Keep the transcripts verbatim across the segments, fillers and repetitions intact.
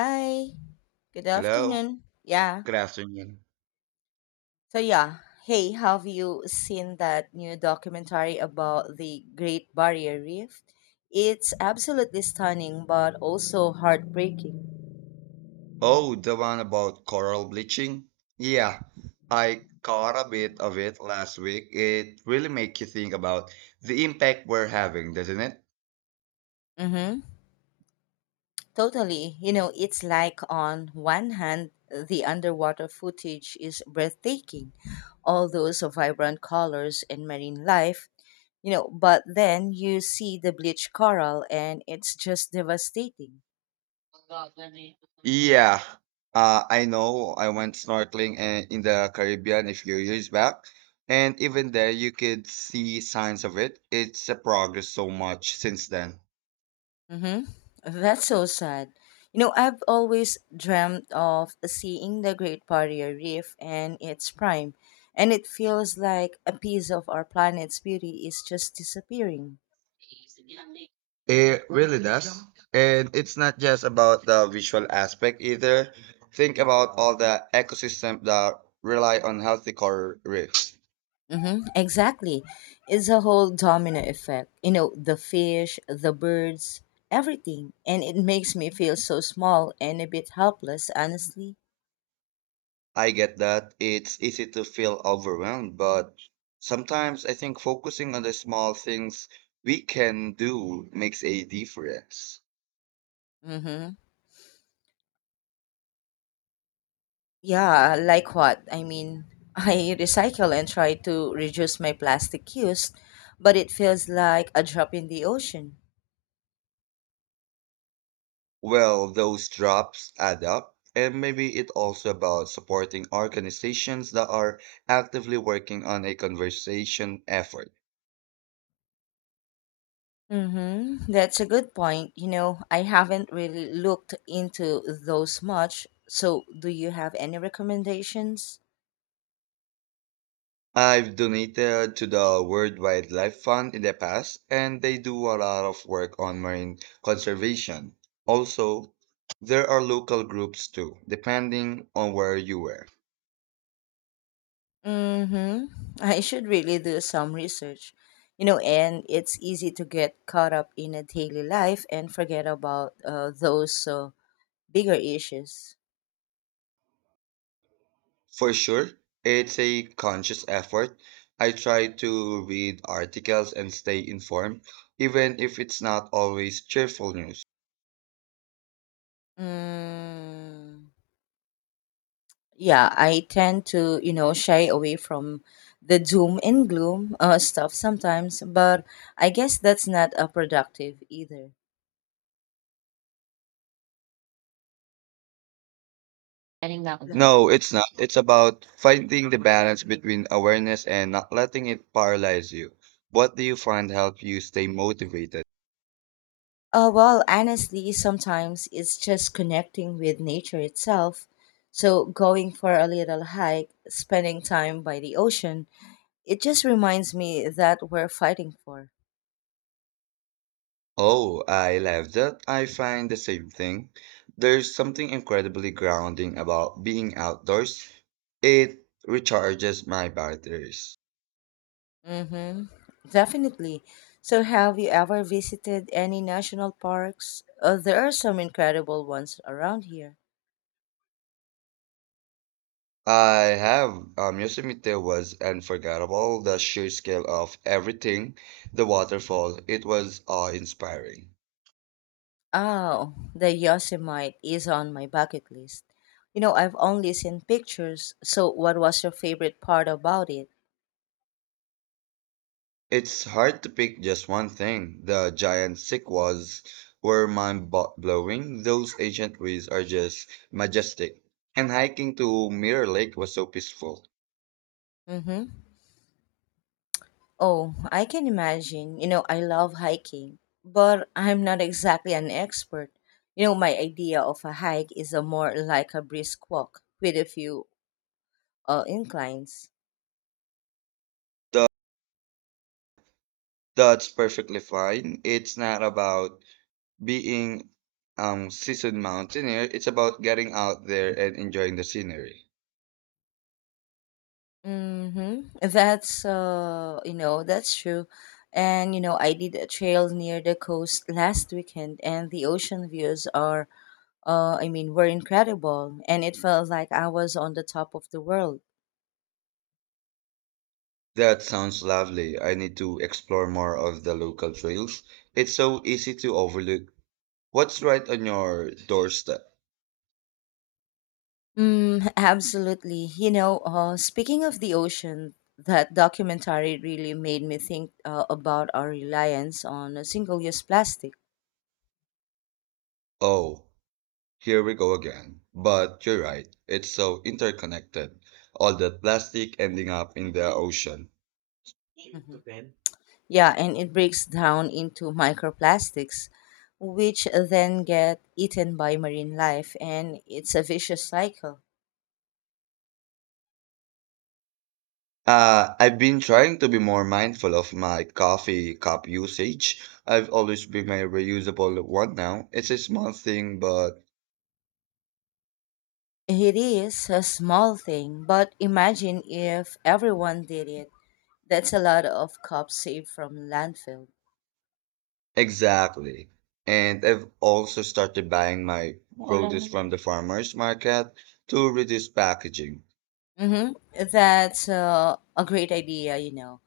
Hi, good Hello, afternoon. Yeah. good afternoon. So yeah, hey, have you seen that new documentary about the Great Barrier Reef? It's absolutely stunning but also heartbreaking. Oh, the one about coral bleaching? Yeah, I caught a bit of it last week. It really makes you think about the impact we're having, doesn't it? Mhm. Totally. You know, it's like on one hand, the underwater footage is breathtaking, all those vibrant colors and marine life, you know, but then you see the bleached coral and it's just devastating. Yeah, uh, I know I went snorkeling uh, in the Caribbean a few years back, and even there you could see signs of it. It's a progress so much since then. Mm-hmm. That's so sad. You know, I've always dreamt of seeing the Great Barrier Reef in its prime, and it feels like a piece of our planet's beauty is just disappearing. It really does. And it's not just about the visual aspect either. Think about all the ecosystem that rely on healthy coral reefs. Mm-hmm. Exactly. It's a whole domino effect. You know, the fish, the birds, everything. And it makes me feel so small and a bit helpless, honestly. I get that it's easy to feel overwhelmed, but sometimes I think focusing on the small things we can do makes a difference. Mm-hmm. Yeah, like what? I mean, I recycle and try to reduce my plastic use, but it feels like a drop in the ocean. Well, those drops add up. And maybe it's also about supporting organizations that are actively working on a conservation effort. Mm-hmm. That's a good point. You know, I haven't really looked into those much. So, do you have any recommendations? I've donated to the World Wildlife Fund in the past, and they do a lot of work on marine conservation. Also, there are local groups too, depending on where you were. Mm-hmm. I should really do some research. You know, and it's easy to get caught up in a daily life and forget about uh, those uh, bigger issues. For sure, it's a conscious effort. I try to read articles and stay informed, even if it's not always cheerful news. Mm. Yeah, I tend to, you know, shy away from the doom and gloom uh, stuff sometimes, but I guess that's not uh, productive either. No. No, it's not. It's about finding the balance between awareness and not letting it paralyze you. What do you find help you stay motivated? Uh, well, honestly, sometimes it's just connecting with nature itself. So, going for a little hike, spending time by the ocean, it just reminds me that we're fighting for. Oh, I love that. I find the same thing. There's something incredibly grounding about being outdoors. It recharges my batteries. Mm-hmm. Definitely. So, have you ever visited any national parks? Uh, there are some incredible ones around here. I have um, Yosemite was unforgettable. The sheer scale of everything, the waterfall, it was awe-inspiring. Oh, the Yosemite is on my bucket list. You know, I've only seen pictures, so what was your favorite part about it? It's hard to pick just one thing. The giant sequoias were mind-blowing. Those ancient trees are just majestic. And hiking to Mirror Lake was so peaceful. Mm-hmm. Oh, I can imagine. You know, I love hiking, but I'm not exactly an expert. You know, my idea of a hike is a more like a brisk walk with a few uh, inclines. Tha- That's perfectly fine. It's not about being um seasoned mountaineer. It's about getting out there and enjoying the scenery. Mm-hmm. That's uh, you know, that's true. And you know, I did a trail near the coast last weekend, and the ocean views are, uh, I mean, were incredible, and it felt like I was on the top of the world. That sounds lovely. I need to explore more of the local trails. It's so easy to overlook. What's right on your doorstep? Mm, absolutely. You know, uh, speaking of the ocean, that documentary really made me think uh, about our reliance on a single-use plastic. Oh. Here we go again. But you're right, it's so interconnected. All that plastic ending up in the ocean. Mm-hmm. Yeah, and it breaks down into microplastics, which then get eaten by marine life, and it's a vicious cycle. Uh, I've been trying to be more mindful of my coffee cup usage. I've always been my reusable one now. It's a small thing, but It is a small thing, but imagine if everyone did it. That's a lot of cups saved from landfill. exactly. And I've also started buying my produce from the farmers market to reduce packaging. Mm-hmm. That's uh, a great idea, you know.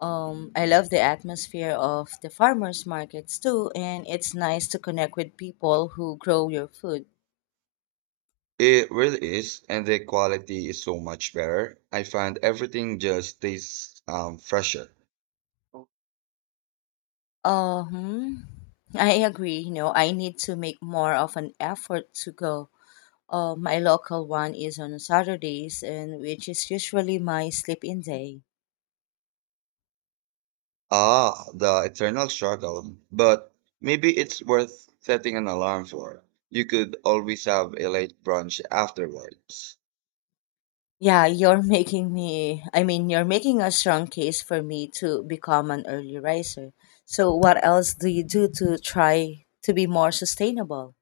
Um, I love the atmosphere of the farmers markets too, and it's nice to connect with people who grow your food. It really is, and the quality is so much better. I find everything just tastes um, fresher. Um, I agree. You know, I need to make more of an effort to go. Uh, my local one is on Saturdays, and which is usually my sleep-in day. Ah, the eternal struggle. But maybe it's worth setting an alarm for. You could always have a late brunch afterwards. Yeah, you're making me. I mean, you're making a strong case for me to become an early riser. So, what else do you do to try to be more sustainable?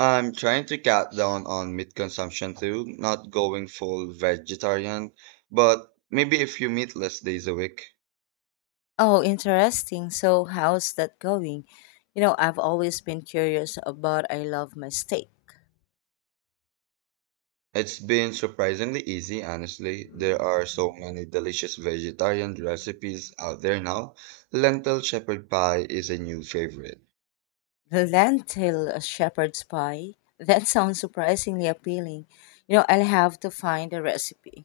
I'm trying to cut down on meat consumption too, not going full vegetarian, but maybe a few meatless days a week. Oh, interesting. So, how's that going? You know, I've always been curious about I love my steak. It's been surprisingly easy, honestly. There are so many delicious vegetarian recipes out there now. Lentil shepherd pie is a new favorite. Lentil shepherd's pie. That sounds surprisingly appealing. You know, I'll have to find a recipe.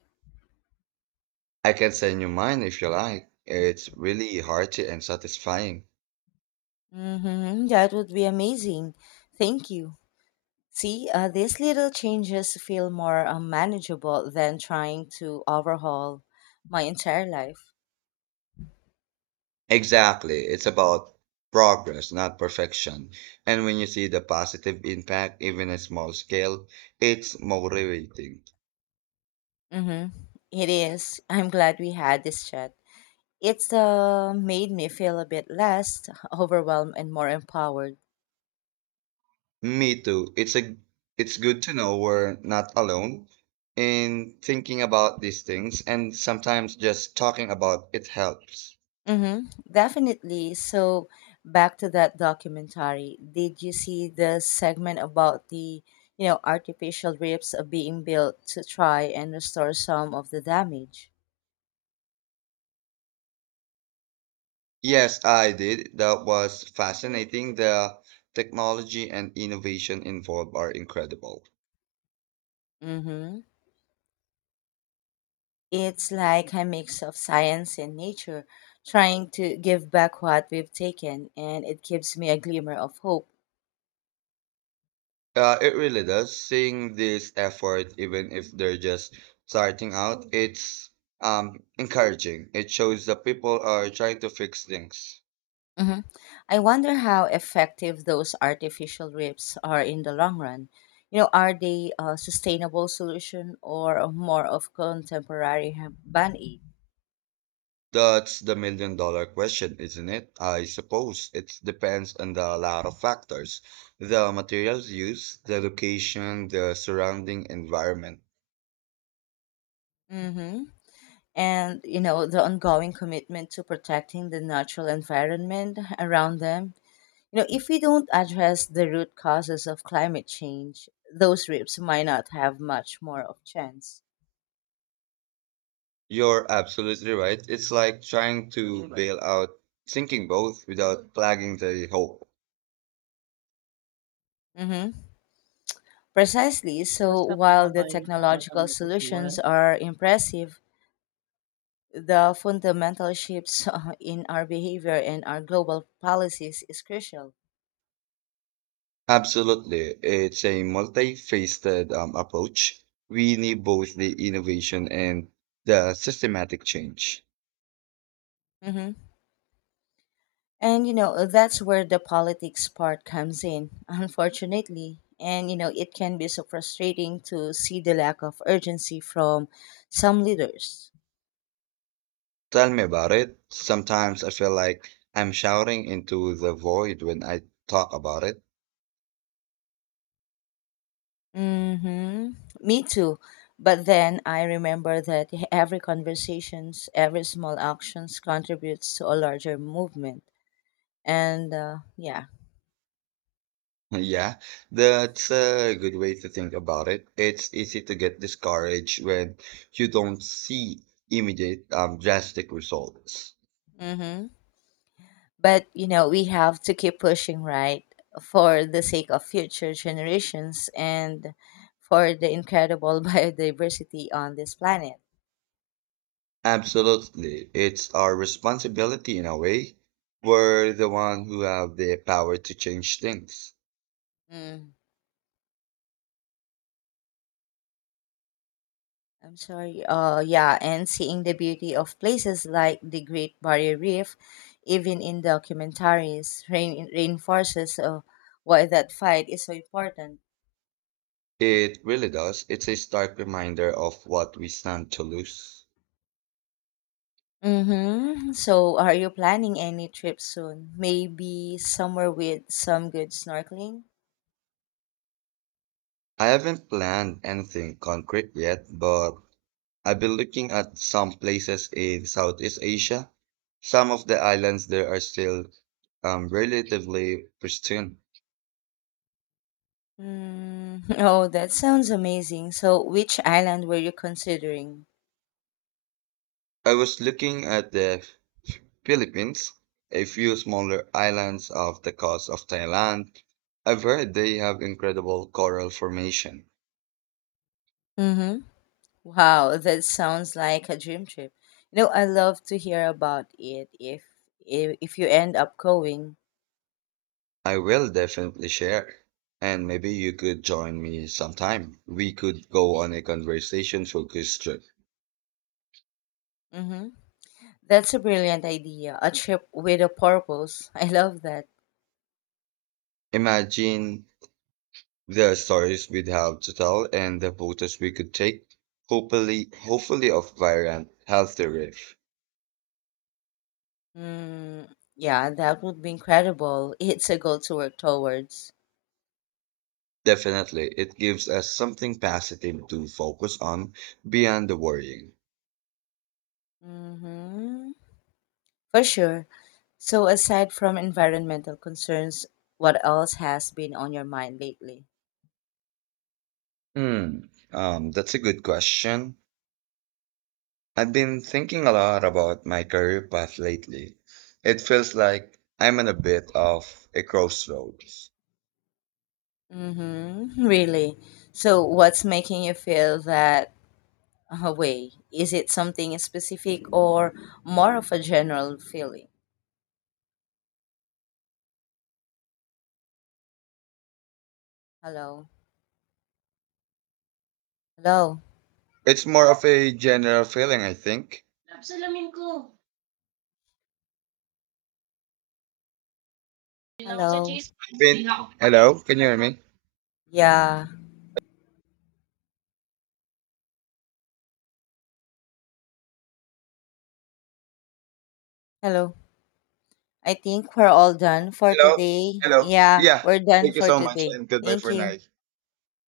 I can send you mine if you like. It's really hearty and satisfying. Mm-hmm, that would be amazing. Thank you. See, uh, these little changes feel more uh, manageable than trying to overhaul my entire life. Exactly. It's about progress, not perfection. And when you see the positive impact, even at small scale, it's motivating. Mm-hmm. It is. I'm glad we had this chat. It's uh, made me feel a bit less overwhelmed and more empowered. Me too. It's a it's good to know we're not alone in thinking about these things and sometimes just talking about it helps. Mm-hmm, definitely. So, back to that documentary. Did you see the segment about the, you know, artificial ribs are being built to try and restore some of the damage? Yes, I did. That was fascinating. The technology and innovation involved are incredible. Mm-hmm. It's like a mix of science and nature, trying to give back what we've taken, and it gives me a glimmer of hope. Uh, it really does. Seeing this effort, even if they're just starting out, it's um encouraging. It shows that people are trying to fix things. Hmm. I wonder how effective those artificial reefs are in the long run. You know, are they a sustainable solution or a more of contemporary ha- ban aid? That's the million dollar question, isn't it? I suppose it depends on a lot of factors, the materials used, the location, the surrounding environment. Hmm. And you know, the ongoing commitment to protecting the natural environment around them. You know, if we don't address the root causes of climate change, those reefs might not have much more of chance. You're absolutely right. It's like trying to bail out sinking boat without plugging the hole. Hmm. Precisely. So while the technological solutions are impressive, the fundamental shifts uh, in our behavior and our global policies is crucial. Absolutely. It's a multifaceted um, approach. We need both the innovation and the systematic change. Hmm. And you know, that's where the politics part comes in, unfortunately. And you know, it can be so frustrating to see the lack of urgency from some leaders. Tell me about it. Sometimes I feel like I'm shouting into the void when I talk about it. Mm-hmm. Me too. But then I remember that every conversations, every small actions contributes to a larger movement. And uh, yeah. Yeah, that's a good way to think about it. It's easy to get discouraged when you don't see immediate, um, drastic results. Mm-hmm. But, you know, we have to keep pushing, right? For the sake of future generations and for the incredible biodiversity on this planet. Absolutely. It's our responsibility in a way. We're the one who have the power to change things. Mm, I'm sorry. Uh, yeah, and seeing the beauty of places like the Great Barrier Reef, even in documentaries, rein- reinforces uh, why that fight is so important. It really does. It's a stark reminder of what we stand to lose. Mm-hmm. So, are you planning any trip soon? Maybe somewhere with some good snorkeling? I haven't planned anything concrete yet, but I've been looking at some places in Southeast Asia. Some of the islands there are still um, relatively pristine. Mm, oh, that sounds amazing. So, which island were you considering? I was looking at the Philippines, a few smaller islands off the coast of Thailand. I've heard they have incredible coral formation. Mm-hmm. Wow, that sounds like a dream trip. You know, I love to hear about it if if, if you end up going. I will definitely share. And maybe you could join me sometime. We could go on a conversation focused trip. Mm-hmm. That's a brilliant idea. A trip with a purpose. I love that. Imagine the stories we'd have to tell and the photos we could take, hopefully, hopefully of vibrant, healthy reef. Mm, yeah, that would be incredible. It's a goal to work towards. Definitely, it gives us something positive to focus on beyond the worrying. Mm-hmm. For sure. So, aside from environmental concerns, what else has been on your mind lately? Hmm, um, that's a good question. I've been thinking a lot about my career path lately. It feels like I'm in a bit of a crossroads. Mm-hmm. Really? So, what's making you feel that uh, way? Is it something specific or more of a general feeling? Hello? Hello? It's more of a general feeling, I think. Hello? Been, hello, can you hear me? Yeah. Hello? I think we're all done for Hello. today. Hello. Yeah, Yeah. we're done Thank you for so much today. and goodbye Thank for you. now.